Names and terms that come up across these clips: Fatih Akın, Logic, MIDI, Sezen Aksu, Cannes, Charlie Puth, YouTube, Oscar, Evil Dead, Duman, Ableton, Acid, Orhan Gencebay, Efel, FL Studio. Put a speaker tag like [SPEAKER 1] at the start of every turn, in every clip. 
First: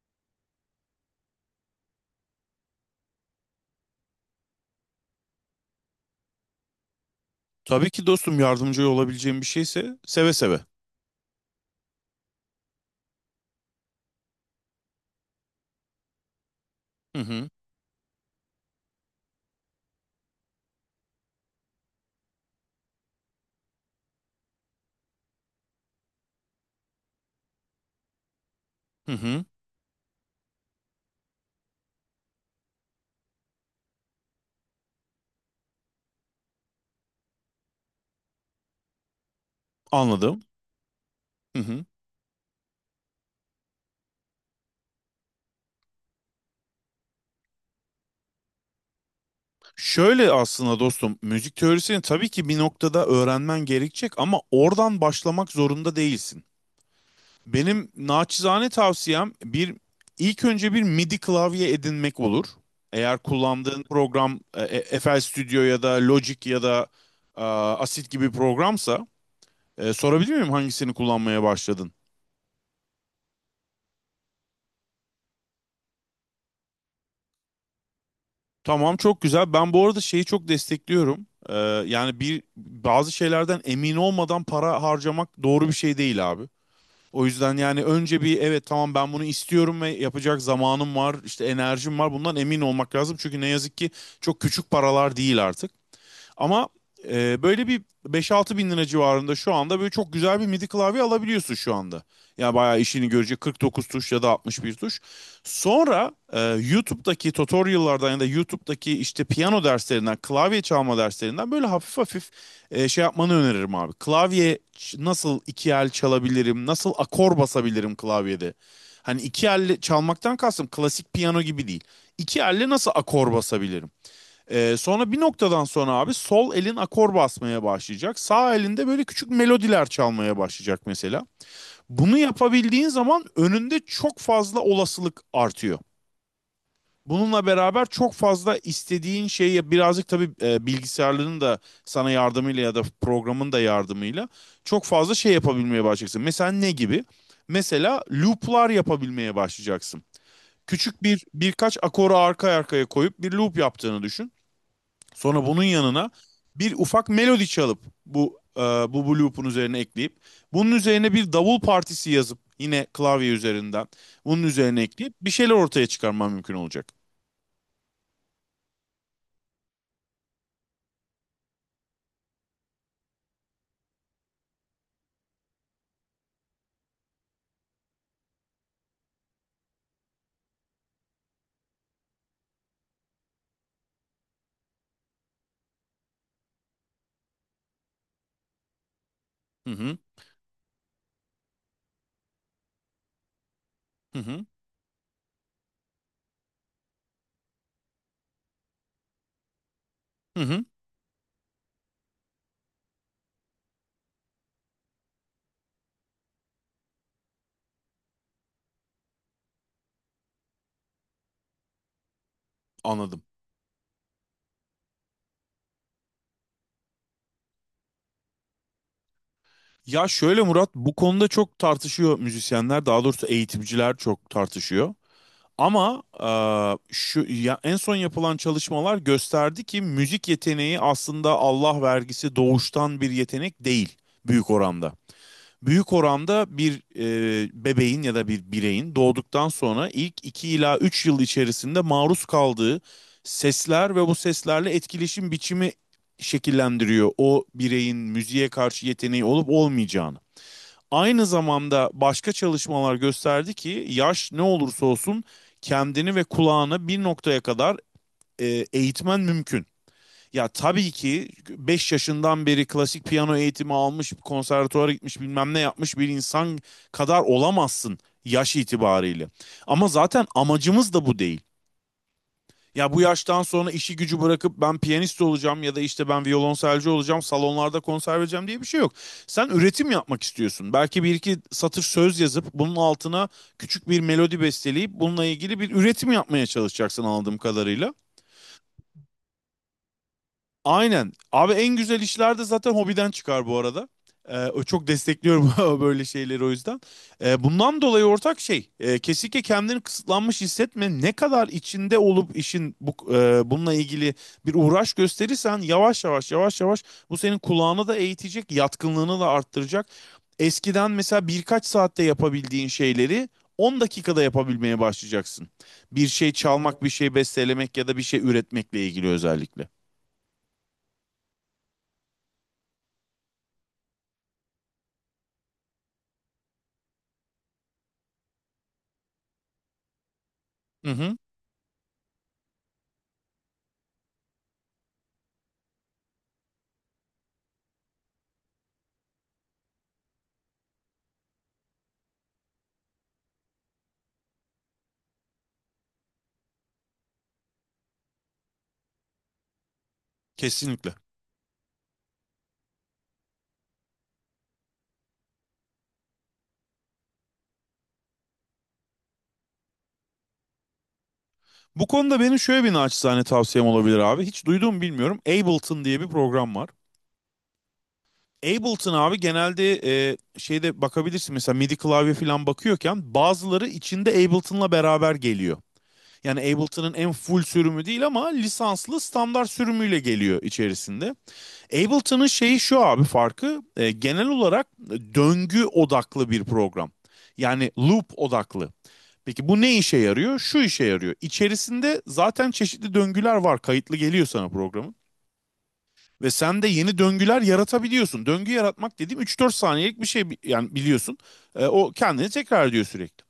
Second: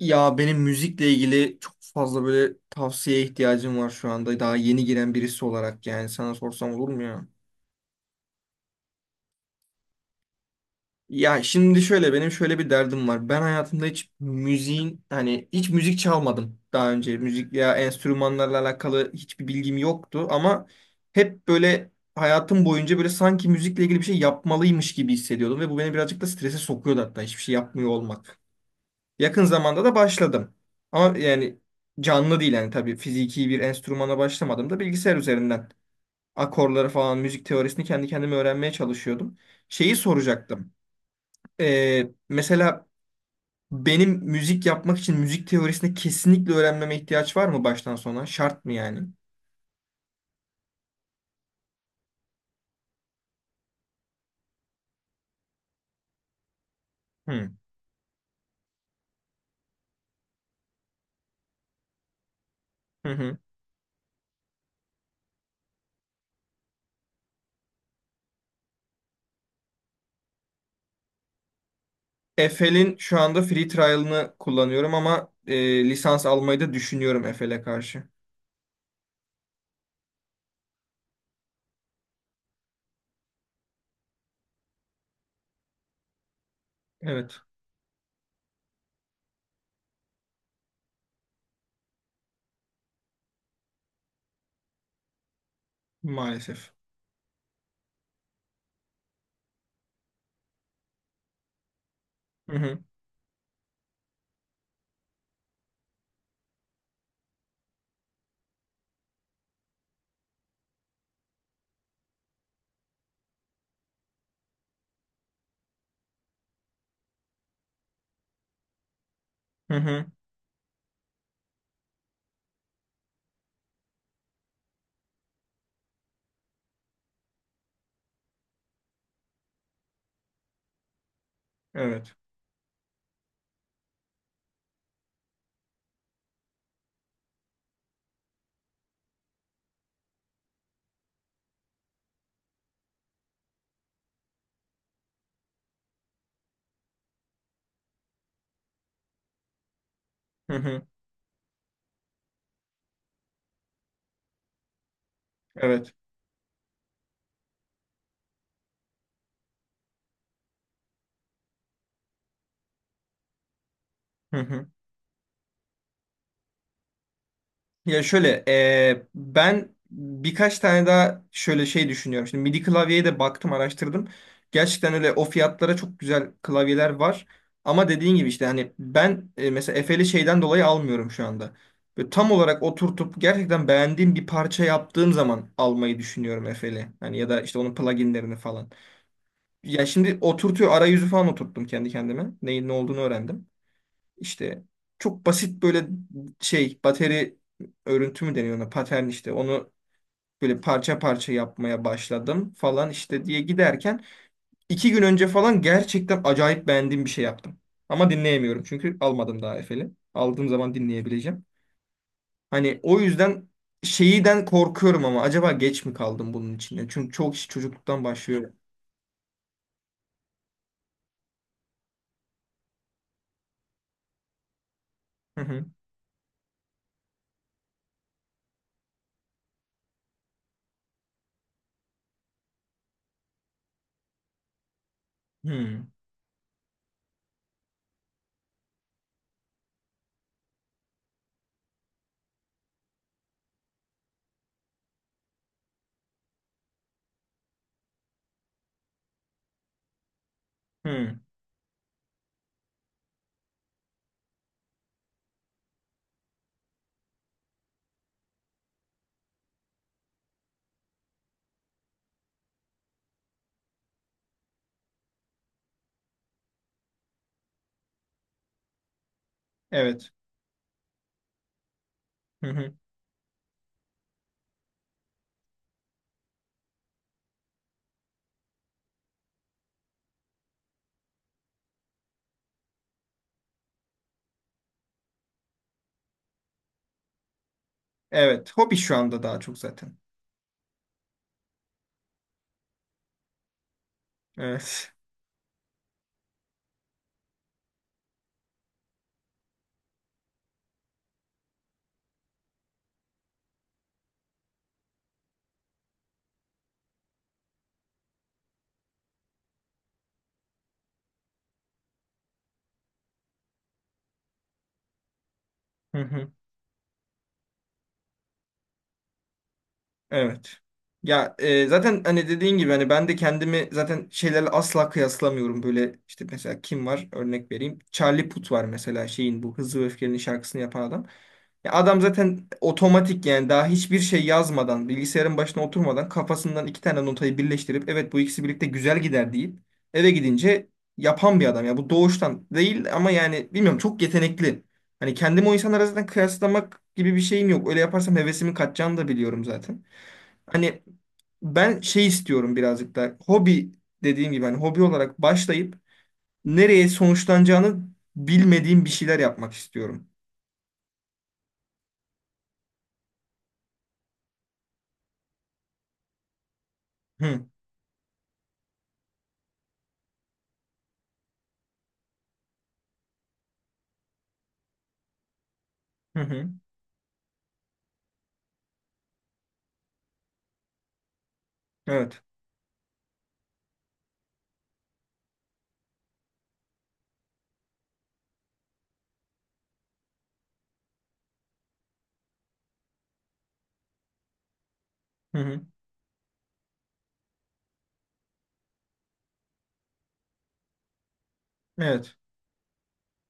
[SPEAKER 1] Ya benim müzikle ilgili çok fazla böyle tavsiyeye ihtiyacım var şu anda. Daha yeni giren birisi olarak yani sana sorsam olur mu ya?
[SPEAKER 2] Tabii ki dostum yardımcı olabileceğim bir şeyse seve seve.
[SPEAKER 1] Ya şimdi şöyle benim şöyle bir derdim var. Ben hayatımda hiç müziğin hani hiç müzik çalmadım daha önce.
[SPEAKER 2] Hı hı,
[SPEAKER 1] Müzik ya enstrümanlarla alakalı hiçbir bilgim yoktu ama hep böyle hayatım boyunca böyle sanki müzikle ilgili bir şey yapmalıymış gibi hissediyordum ve bu beni birazcık da strese sokuyordu hatta hiçbir şey yapmıyor olmak.
[SPEAKER 2] hı
[SPEAKER 1] Yakın
[SPEAKER 2] hı,
[SPEAKER 1] zamanda da başladım. Ama yani canlı değil yani tabii fiziki bir enstrümana başlamadım da bilgisayar üzerinden akorları falan müzik teorisini kendi kendime öğrenmeye çalışıyordum. Şeyi
[SPEAKER 2] anladım.
[SPEAKER 1] soracaktım.
[SPEAKER 2] Hı hı.
[SPEAKER 1] Mesela benim müzik yapmak için müzik teorisini kesinlikle öğrenmeme ihtiyaç var mı baştan sona? Şart mı yani?
[SPEAKER 2] Şöyle aslında dostum müzik teorisini tabii ki bir noktada öğrenmen gerekecek ama oradan başlamak zorunda değilsin.
[SPEAKER 1] Hı
[SPEAKER 2] Benim naçizane tavsiyem bir ilk önce bir MIDI klavye edinmek olur.
[SPEAKER 1] hı.
[SPEAKER 2] Eğer
[SPEAKER 1] Hı.
[SPEAKER 2] kullandığın program FL Studio ya da Logic ya da Acid gibi programsa sorabilir miyim hangisini kullanmaya başladın?
[SPEAKER 1] Efel'in şu anda free trial'ını kullanıyorum ama lisans almayı da düşünüyorum Efel'e karşı.
[SPEAKER 2] Tamam, çok güzel. Ben bu arada şeyi çok destekliyorum. Yani bir bazı şeylerden emin olmadan para harcamak doğru bir şey değil abi. O
[SPEAKER 1] Evet,
[SPEAKER 2] yüzden yani önce bir evet tamam ben bunu istiyorum ve yapacak zamanım var, işte enerjim var. Bundan emin olmak lazım. Çünkü ne yazık ki çok küçük paralar değil artık. Ama
[SPEAKER 1] maalesef.
[SPEAKER 2] böyle bir beş-altı bin lira civarında şu anda böyle çok güzel bir MIDI klavye alabiliyorsun şu anda. Yani
[SPEAKER 1] Hı hı.
[SPEAKER 2] bayağı işini görecek 49 tuş ya da 61 tuş. Sonra YouTube'daki tutorial'lardan ya da YouTube'daki işte piyano derslerinden, klavye çalma derslerinden böyle hafif hafif şey yapmanı öneririm abi. Klavye nasıl iki el çalabilirim, nasıl akor basabilirim klavyede? Hani iki
[SPEAKER 1] Hı
[SPEAKER 2] elle
[SPEAKER 1] hı.
[SPEAKER 2] çalmaktan kastım klasik piyano gibi değil. İki elle nasıl akor basabilirim? Sonra bir noktadan sonra abi sol elin akor basmaya başlayacak. Sağ elinde böyle küçük melodiler çalmaya başlayacak mesela.
[SPEAKER 1] Evet.
[SPEAKER 2] Bunu yapabildiğin zaman önünde çok fazla olasılık artıyor. Bununla beraber çok fazla istediğin şeyi birazcık tabii bilgisayarların da sana yardımıyla ya da programın da yardımıyla çok fazla şey yapabilmeye başlayacaksın. Mesela ne gibi? Mesela loop'lar yapabilmeye başlayacaksın.
[SPEAKER 1] Hı hı.
[SPEAKER 2] Küçük bir birkaç akoru arka arkaya koyup bir loop yaptığını düşün. Sonra bunun
[SPEAKER 1] Evet.
[SPEAKER 2] yanına bir ufak melodi çalıp bu e, bu bu loop'un üzerine ekleyip bunun üzerine bir davul partisi yazıp yine klavye üzerinden
[SPEAKER 1] Hı
[SPEAKER 2] bunun
[SPEAKER 1] hı.
[SPEAKER 2] üzerine ekleyip bir şeyler ortaya çıkarmam mümkün olacak.
[SPEAKER 1] Ya şöyle ben birkaç tane daha şöyle şey düşünüyorum. Şimdi MIDI klavyeye de baktım araştırdım. Gerçekten öyle o fiyatlara çok güzel klavyeler var. Ama dediğin gibi işte hani ben mesela Efe'li şeyden dolayı almıyorum şu anda. Böyle tam olarak oturtup gerçekten beğendiğim bir parça yaptığım zaman almayı düşünüyorum Efe'li. Hani ya da işte onun pluginlerini falan.
[SPEAKER 2] Hı
[SPEAKER 1] Ya
[SPEAKER 2] hı,
[SPEAKER 1] şimdi oturtuyor arayüzü falan oturttum kendi kendime. Neyin ne olduğunu öğrendim.
[SPEAKER 2] hı hı,
[SPEAKER 1] İşte çok basit böyle şey bateri örüntü mü deniyor ona patern işte onu
[SPEAKER 2] hı
[SPEAKER 1] böyle
[SPEAKER 2] hı,
[SPEAKER 1] parça parça yapmaya başladım falan işte diye giderken 2 gün önce falan gerçekten acayip beğendiğim bir şey yaptım. Ama dinleyemiyorum çünkü almadım daha Efe'li. Aldığım zaman dinleyebileceğim. Hani o
[SPEAKER 2] anladım.
[SPEAKER 1] yüzden şeyden korkuyorum ama acaba geç mi kaldım bunun içinde? Çünkü çok iş çocukluktan başlıyor.
[SPEAKER 2] Ya şöyle Murat, bu konuda çok tartışıyor müzisyenler, daha doğrusu eğitimciler çok tartışıyor.
[SPEAKER 1] Hı hı.
[SPEAKER 2] Ama şu ya en son yapılan çalışmalar gösterdi ki müzik yeteneği aslında Allah vergisi doğuştan bir yetenek değil büyük oranda.
[SPEAKER 1] Hı
[SPEAKER 2] Büyük oranda bir bebeğin ya da bir bireyin doğduktan sonra ilk 2 ila 3 yıl içerisinde maruz kaldığı sesler ve bu seslerle etkileşim biçimi şekillendiriyor o bireyin müziğe karşı yeteneği olup olmayacağını.
[SPEAKER 1] hı.
[SPEAKER 2] Aynı zamanda başka çalışmalar gösterdi ki yaş ne olursa olsun kendini ve kulağını bir noktaya kadar e, eğitmen mümkün. Ya tabii ki 5 yaşından beri klasik piyano eğitimi almış, konservatuara gitmiş, bilmem ne yapmış bir insan kadar olamazsın yaş itibariyle. Ama
[SPEAKER 1] Evet.
[SPEAKER 2] zaten amacımız da bu değil.
[SPEAKER 1] Hı hı.
[SPEAKER 2] Ya bu yaştan sonra işi gücü bırakıp ben piyanist olacağım ya da işte ben violonselci olacağım, salonlarda konser vereceğim diye bir şey yok. Sen üretim yapmak istiyorsun. Belki bir iki satır söz yazıp bunun altına küçük bir melodi besteleyip bununla ilgili bir üretim yapmaya çalışacaksın anladığım kadarıyla.
[SPEAKER 1] Evet. Hobi şu anda daha çok zaten.
[SPEAKER 2] Aynen. Abi en güzel işler de zaten hobiden çıkar bu arada. O çok
[SPEAKER 1] Evet.
[SPEAKER 2] destekliyorum böyle şeyleri o yüzden. Bundan dolayı ortak şey, kesinlikle kendini kısıtlanmış hissetme. Ne kadar içinde olup işin bununla ilgili bir uğraş gösterirsen, yavaş yavaş yavaş yavaş bu senin kulağını da eğitecek, yatkınlığını da arttıracak. Eskiden mesela birkaç saatte yapabildiğin şeyleri 10 dakikada yapabilmeye başlayacaksın.
[SPEAKER 1] Hı
[SPEAKER 2] Bir
[SPEAKER 1] hı.
[SPEAKER 2] şey çalmak, bir şey bestelemek ya da bir şey üretmekle ilgili özellikle.
[SPEAKER 1] Evet. Ya zaten hani dediğin gibi hani ben de kendimi zaten şeylerle asla kıyaslamıyorum. Böyle işte mesela kim var? Örnek vereyim. Charlie Puth var mesela şeyin bu Hızlı ve Öfkeli'nin şarkısını yapan
[SPEAKER 2] Hı
[SPEAKER 1] adam.
[SPEAKER 2] hı.
[SPEAKER 1] Ya adam zaten otomatik yani daha hiçbir şey yazmadan, bilgisayarın başına oturmadan kafasından iki tane notayı birleştirip evet bu ikisi birlikte güzel gider deyip eve gidince yapan bir adam. Ya bu doğuştan değil ama yani bilmiyorum çok yetenekli. Hani kendimi o insanlara zaten kıyaslamak gibi bir şeyim yok. Öyle yaparsam hevesimin kaçacağını da biliyorum zaten. Hani
[SPEAKER 2] Kesinlikle.
[SPEAKER 1] ben şey istiyorum birazcık da hobi dediğim gibi hani hobi olarak başlayıp nereye sonuçlanacağını bilmediğim bir şeyler yapmak istiyorum.
[SPEAKER 2] Bu konuda benim şöyle bir naçizane tavsiyem olabilir abi. Hiç duyduğumu bilmiyorum. Ableton diye bir program var.
[SPEAKER 1] Hı
[SPEAKER 2] Ableton abi genelde şeyde bakabilirsin, mesela MIDI klavye falan bakıyorken bazıları içinde Ableton'la beraber geliyor.
[SPEAKER 1] hı
[SPEAKER 2] Yani
[SPEAKER 1] hı.
[SPEAKER 2] Ableton'ın en full sürümü değil ama lisanslı standart sürümüyle geliyor içerisinde.
[SPEAKER 1] Evet.
[SPEAKER 2] Ableton'ın şeyi şu abi, farkı genel olarak döngü odaklı bir program. Yani loop odaklı. Peki bu ne işe yarıyor? Şu işe yarıyor. İçerisinde zaten çeşitli döngüler var. Kayıtlı geliyor sana programın.
[SPEAKER 1] Hı hı.
[SPEAKER 2] Ve sen de yeni döngüler yaratabiliyorsun. Döngü yaratmak dediğim 3-4 saniyelik bir şey yani, biliyorsun. O
[SPEAKER 1] Evet.
[SPEAKER 2] kendini tekrar ediyor sürekli.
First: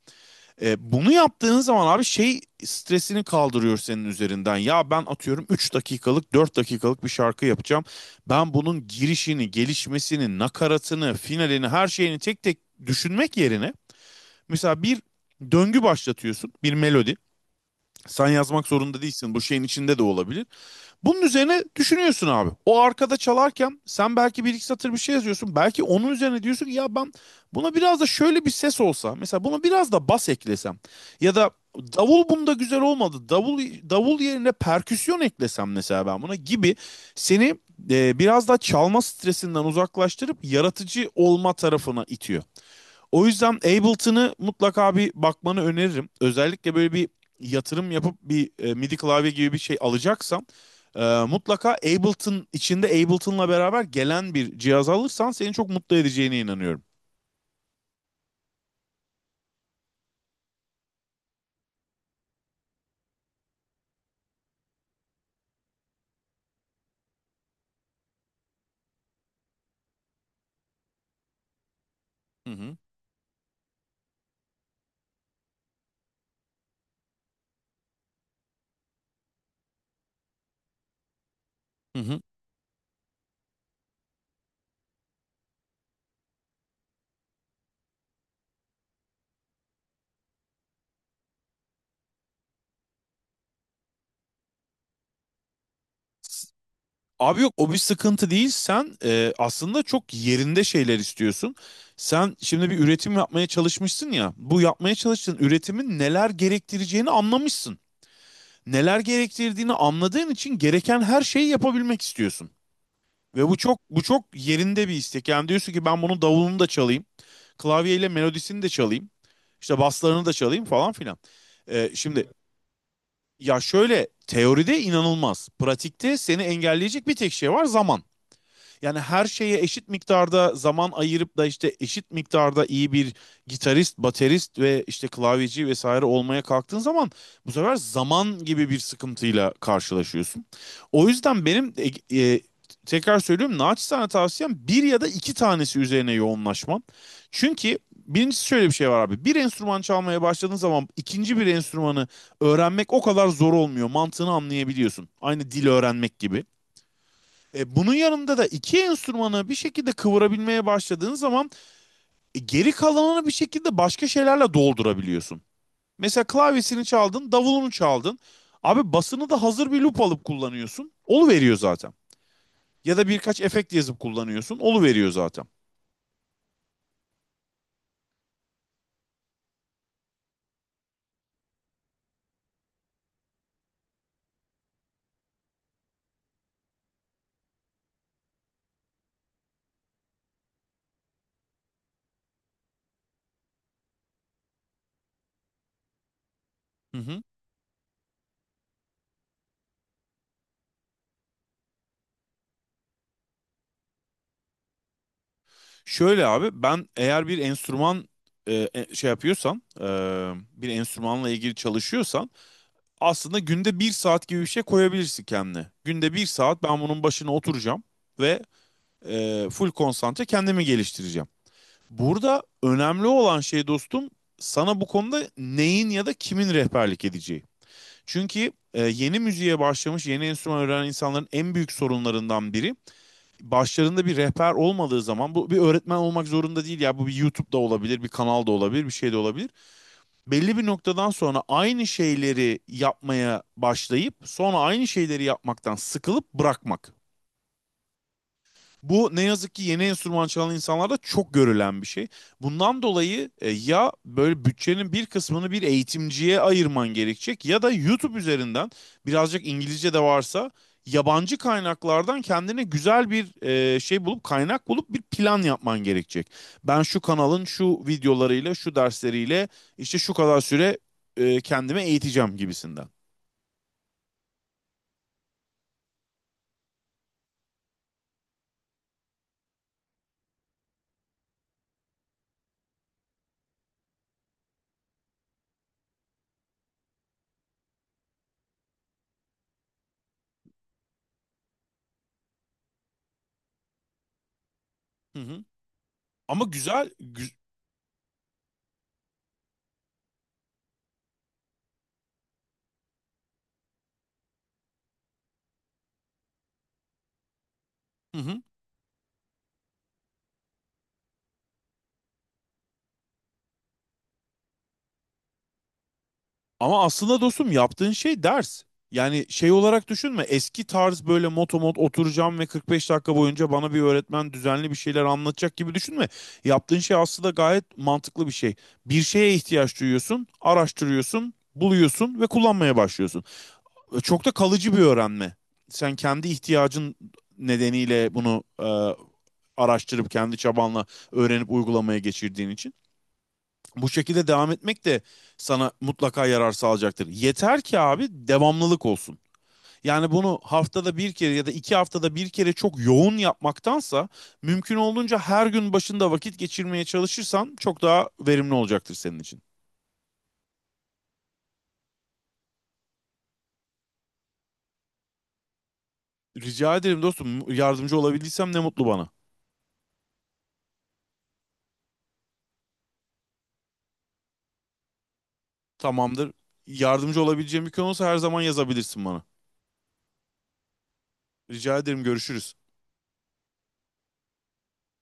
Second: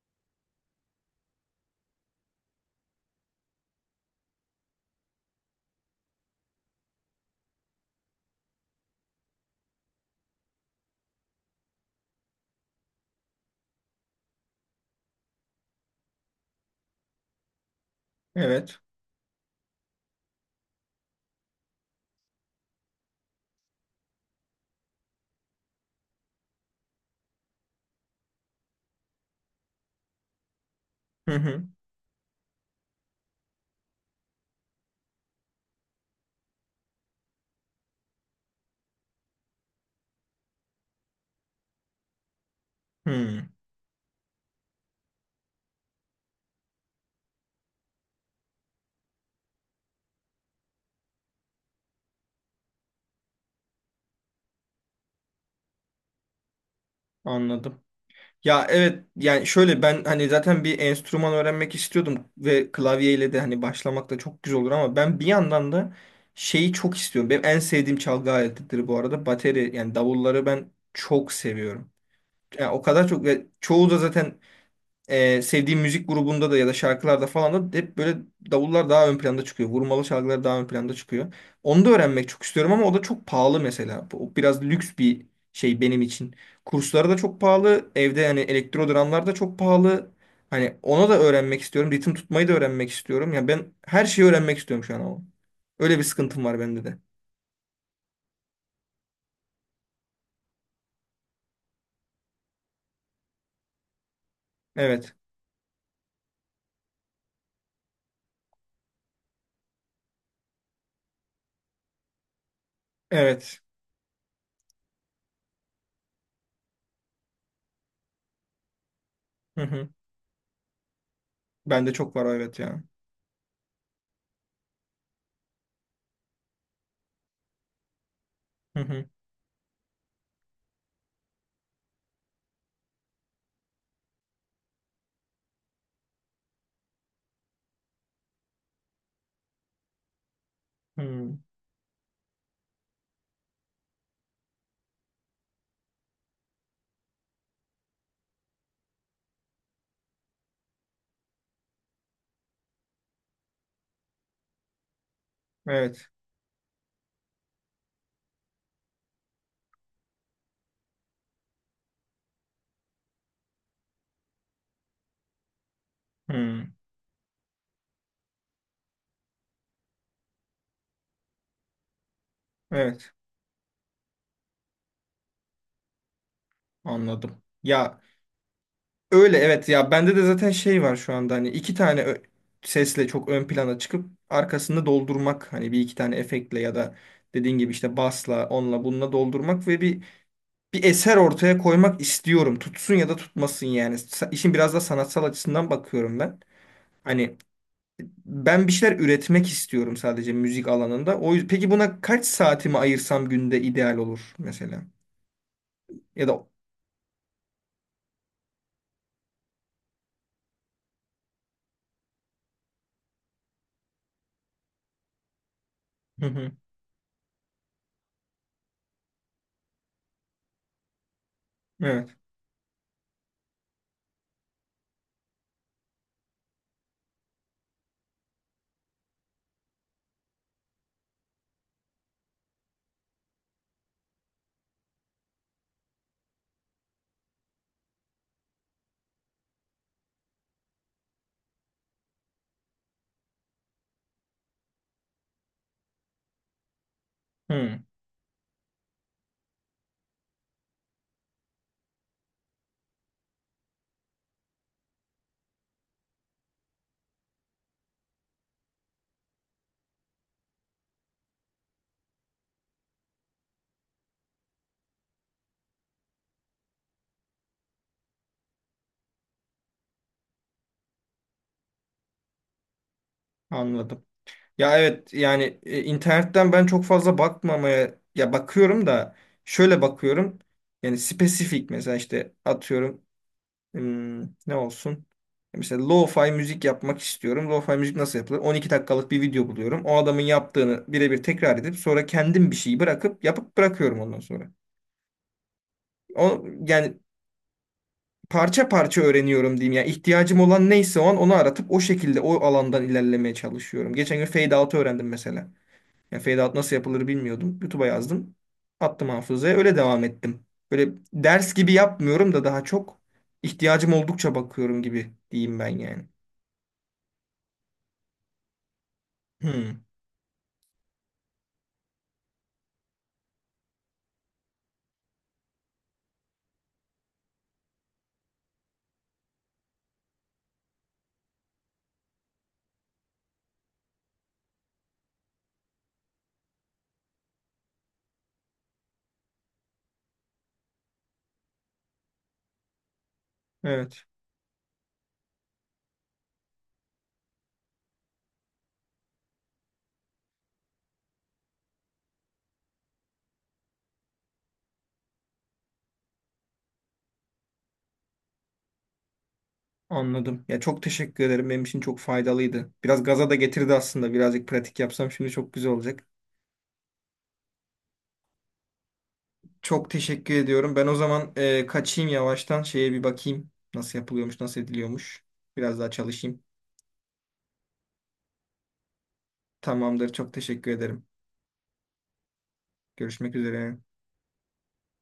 [SPEAKER 2] Bunu yaptığın zaman abi şey stresini kaldırıyor senin üzerinden. Ya ben atıyorum 3 dakikalık 4 dakikalık bir şarkı yapacağım. Ben bunun girişini, gelişmesini, nakaratını, finalini, her şeyini tek tek düşünmek yerine mesela bir döngü başlatıyorsun. Bir melodi. Sen yazmak
[SPEAKER 1] Evet.
[SPEAKER 2] zorunda değilsin. Bu şeyin içinde de olabilir. Bunun üzerine düşünüyorsun abi. O arkada çalarken sen belki bir iki satır bir şey yazıyorsun. Belki onun üzerine diyorsun ki ya ben buna biraz da şöyle bir ses olsa. Mesela buna biraz da bas eklesem.
[SPEAKER 1] Hı
[SPEAKER 2] Ya da
[SPEAKER 1] hı.
[SPEAKER 2] davul bunda güzel olmadı. Davul yerine perküsyon eklesem mesela ben buna gibi seni biraz daha çalma stresinden uzaklaştırıp yaratıcı olma tarafına itiyor. O
[SPEAKER 1] Hı.
[SPEAKER 2] yüzden Ableton'ı mutlaka bir bakmanı öneririm. Özellikle böyle bir yatırım yapıp bir MIDI klavye gibi bir şey alacaksan mutlaka Ableton içinde Ableton'la beraber gelen bir cihaz alırsan seni çok mutlu edeceğine inanıyorum.
[SPEAKER 1] Anladım. Ya evet yani şöyle ben hani zaten bir enstrüman öğrenmek istiyordum ve klavyeyle de hani başlamak da çok güzel olur ama ben bir yandan da şeyi çok istiyorum. Benim en sevdiğim çalgı aletidir bu arada. Bateri yani davulları ben çok seviyorum.
[SPEAKER 2] Hı
[SPEAKER 1] Yani
[SPEAKER 2] hı.
[SPEAKER 1] o kadar çok ve çoğu da zaten sevdiğim müzik grubunda da ya da şarkılarda falan da hep böyle davullar daha ön planda çıkıyor. Vurmalı şarkılar daha ön planda çıkıyor. Onu da
[SPEAKER 2] Hı hı.
[SPEAKER 1] öğrenmek çok istiyorum ama o da çok pahalı mesela. O biraz lüks bir şey benim için. Kursları da çok pahalı. Evde yani elektro dramlar da çok pahalı. Hani ona da öğrenmek istiyorum. Ritim tutmayı da öğrenmek istiyorum. Ya ben her şeyi öğrenmek istiyorum şu an ama. Öyle bir sıkıntım var bende de.
[SPEAKER 2] Abi yok, o bir sıkıntı değil. Sen aslında çok yerinde şeyler istiyorsun. Sen şimdi bir üretim yapmaya çalışmışsın ya. Bu yapmaya
[SPEAKER 1] Evet.
[SPEAKER 2] çalıştığın üretimin neler gerektireceğini anlamışsın. Neler gerektirdiğini anladığın için gereken her şeyi yapabilmek istiyorsun. Ve bu
[SPEAKER 1] Evet.
[SPEAKER 2] çok bu çok yerinde bir istek. Yani diyorsun ki ben bunun davulunu da çalayım. Klavyeyle melodisini de çalayım.
[SPEAKER 1] Hı
[SPEAKER 2] İşte
[SPEAKER 1] hı.
[SPEAKER 2] baslarını da çalayım falan filan.
[SPEAKER 1] Bende çok var
[SPEAKER 2] Şimdi
[SPEAKER 1] o evet ya.
[SPEAKER 2] ya şöyle teoride inanılmaz. Pratikte seni engelleyecek bir tek şey var, zaman.
[SPEAKER 1] Hı
[SPEAKER 2] Yani
[SPEAKER 1] hı.
[SPEAKER 2] her şeye eşit miktarda zaman ayırıp da işte eşit miktarda iyi bir gitarist, baterist ve işte klavyeci vesaire olmaya kalktığın zaman bu sefer zaman gibi bir sıkıntıyla karşılaşıyorsun. O
[SPEAKER 1] Hı.
[SPEAKER 2] yüzden benim e, e, tekrar söylüyorum, naçizane tavsiyem bir ya da iki tanesi üzerine yoğunlaşman. Çünkü birincisi şöyle bir şey var abi. Bir enstrüman çalmaya başladığın zaman ikinci bir enstrümanı öğrenmek o kadar zor olmuyor. Mantığını anlayabiliyorsun. Aynı dil
[SPEAKER 1] Evet.
[SPEAKER 2] öğrenmek gibi. Bunun yanında da iki enstrümanı bir şekilde kıvırabilmeye başladığın zaman geri kalanını bir şekilde başka şeylerle doldurabiliyorsun. Mesela
[SPEAKER 1] Hı.
[SPEAKER 2] klavyesini çaldın, davulunu çaldın. Abi basını da hazır bir loop alıp kullanıyorsun. Olu veriyor zaten. Ya da
[SPEAKER 1] Evet,
[SPEAKER 2] birkaç efekt yazıp kullanıyorsun. Olu veriyor zaten.
[SPEAKER 1] anladım. Ya öyle evet ya bende de zaten şey var şu anda hani iki tane sesle çok ön plana çıkıp arkasını doldurmak hani bir iki tane efektle ya da dediğin gibi işte basla onunla bununla doldurmak ve bir eser ortaya koymak istiyorum. Tutsun ya da tutmasın yani. İşin biraz da sanatsal açısından bakıyorum ben.
[SPEAKER 2] Hı hı.
[SPEAKER 1] Hani ben bir şeyler üretmek istiyorum sadece müzik alanında. O yüzden, peki buna kaç saatimi ayırsam günde ideal olur mesela? Ya
[SPEAKER 2] Şöyle
[SPEAKER 1] da
[SPEAKER 2] abi ben eğer bir enstrüman şey yapıyorsam, bir enstrümanla ilgili çalışıyorsam aslında günde bir saat gibi bir şey koyabilirsin kendine. Günde bir
[SPEAKER 1] hı hı.
[SPEAKER 2] saat ben bunun başına oturacağım ve full konsantre kendimi geliştireceğim.
[SPEAKER 1] Evet.
[SPEAKER 2] Burada önemli olan şey dostum, sana bu konuda neyin ya da kimin rehberlik edeceği. Çünkü yeni müziğe başlamış, yeni enstrüman öğrenen insanların en büyük sorunlarından biri, başlarında bir rehber olmadığı zaman, bu bir öğretmen olmak zorunda değil, ya bu bir YouTube'da olabilir, bir kanal da olabilir, bir şey de olabilir, belli bir noktadan sonra aynı şeyleri yapmaya başlayıp sonra aynı şeyleri yapmaktan sıkılıp bırakmak.
[SPEAKER 1] Hı,
[SPEAKER 2] Bu ne yazık ki yeni enstrüman çalan insanlarda çok görülen bir şey. Bundan dolayı ya böyle bütçenin bir kısmını bir eğitimciye ayırman gerekecek ya da YouTube üzerinden birazcık İngilizce de varsa yabancı kaynaklardan kendine güzel bir şey bulup, kaynak bulup bir plan yapman gerekecek. Ben şu kanalın şu videolarıyla, şu dersleriyle işte şu kadar süre kendime eğiteceğim gibisinden.
[SPEAKER 1] anladım. Ya evet yani internetten ben çok fazla bakmamaya ya bakıyorum da şöyle bakıyorum. Yani spesifik mesela işte atıyorum hmm, ne olsun? Mesela lo-fi müzik yapmak istiyorum. Lo-fi müzik nasıl yapılır? 12 dakikalık bir video buluyorum. O adamın yaptığını birebir tekrar edip sonra kendim bir şeyi bırakıp yapıp bırakıyorum ondan sonra.
[SPEAKER 2] Hı hı.
[SPEAKER 1] O
[SPEAKER 2] Ama güzel,
[SPEAKER 1] yani parça parça öğreniyorum diyeyim. Yani ihtiyacım olan neyse o an onu aratıp o şekilde o alandan ilerlemeye çalışıyorum. Geçen gün fade out'u öğrendim mesela. Yani fade out nasıl yapılır bilmiyordum. YouTube'a
[SPEAKER 2] hı
[SPEAKER 1] yazdım.
[SPEAKER 2] hı.
[SPEAKER 1] Attım hafızaya. Öyle devam ettim. Böyle ders gibi yapmıyorum da daha çok ihtiyacım oldukça bakıyorum gibi diyeyim ben yani.
[SPEAKER 2] Ama aslında dostum yaptığın şey ders. Yani şey
[SPEAKER 1] Hmm,
[SPEAKER 2] olarak düşünme, eski tarz böyle motomot oturacağım ve 45 dakika boyunca bana bir öğretmen düzenli bir şeyler anlatacak gibi düşünme. Yaptığın şey aslında gayet mantıklı bir şey. Bir şeye ihtiyaç duyuyorsun, araştırıyorsun, buluyorsun ve kullanmaya başlıyorsun. Çok da kalıcı bir öğrenme. Sen kendi ihtiyacın nedeniyle bunu araştırıp kendi çabanla öğrenip uygulamaya geçirdiğin için. Bu
[SPEAKER 1] evet
[SPEAKER 2] şekilde devam etmek de sana mutlaka yarar sağlayacaktır. Yeter ki abi devamlılık olsun. Yani bunu haftada bir kere ya da iki haftada bir kere çok yoğun yapmaktansa mümkün olduğunca her gün başında vakit geçirmeye çalışırsan çok daha verimli olacaktır senin için.
[SPEAKER 1] anladım. Ya çok teşekkür ederim. Benim için çok faydalıydı. Biraz gaza da getirdi aslında. Birazcık pratik yapsam şimdi çok güzel olacak.
[SPEAKER 2] Rica ederim dostum, yardımcı olabildiysem ne mutlu bana.
[SPEAKER 1] Çok teşekkür ediyorum. Ben o zaman kaçayım yavaştan. Şeye bir bakayım. Nasıl yapılıyormuş, nasıl ediliyormuş. Biraz daha
[SPEAKER 2] Tamamdır.
[SPEAKER 1] çalışayım.
[SPEAKER 2] Yardımcı olabileceğim bir konu olsa her zaman yazabilirsin bana.
[SPEAKER 1] Tamamdır. Çok teşekkür ederim.
[SPEAKER 2] Rica ederim, görüşürüz.
[SPEAKER 1] Görüşmek üzere.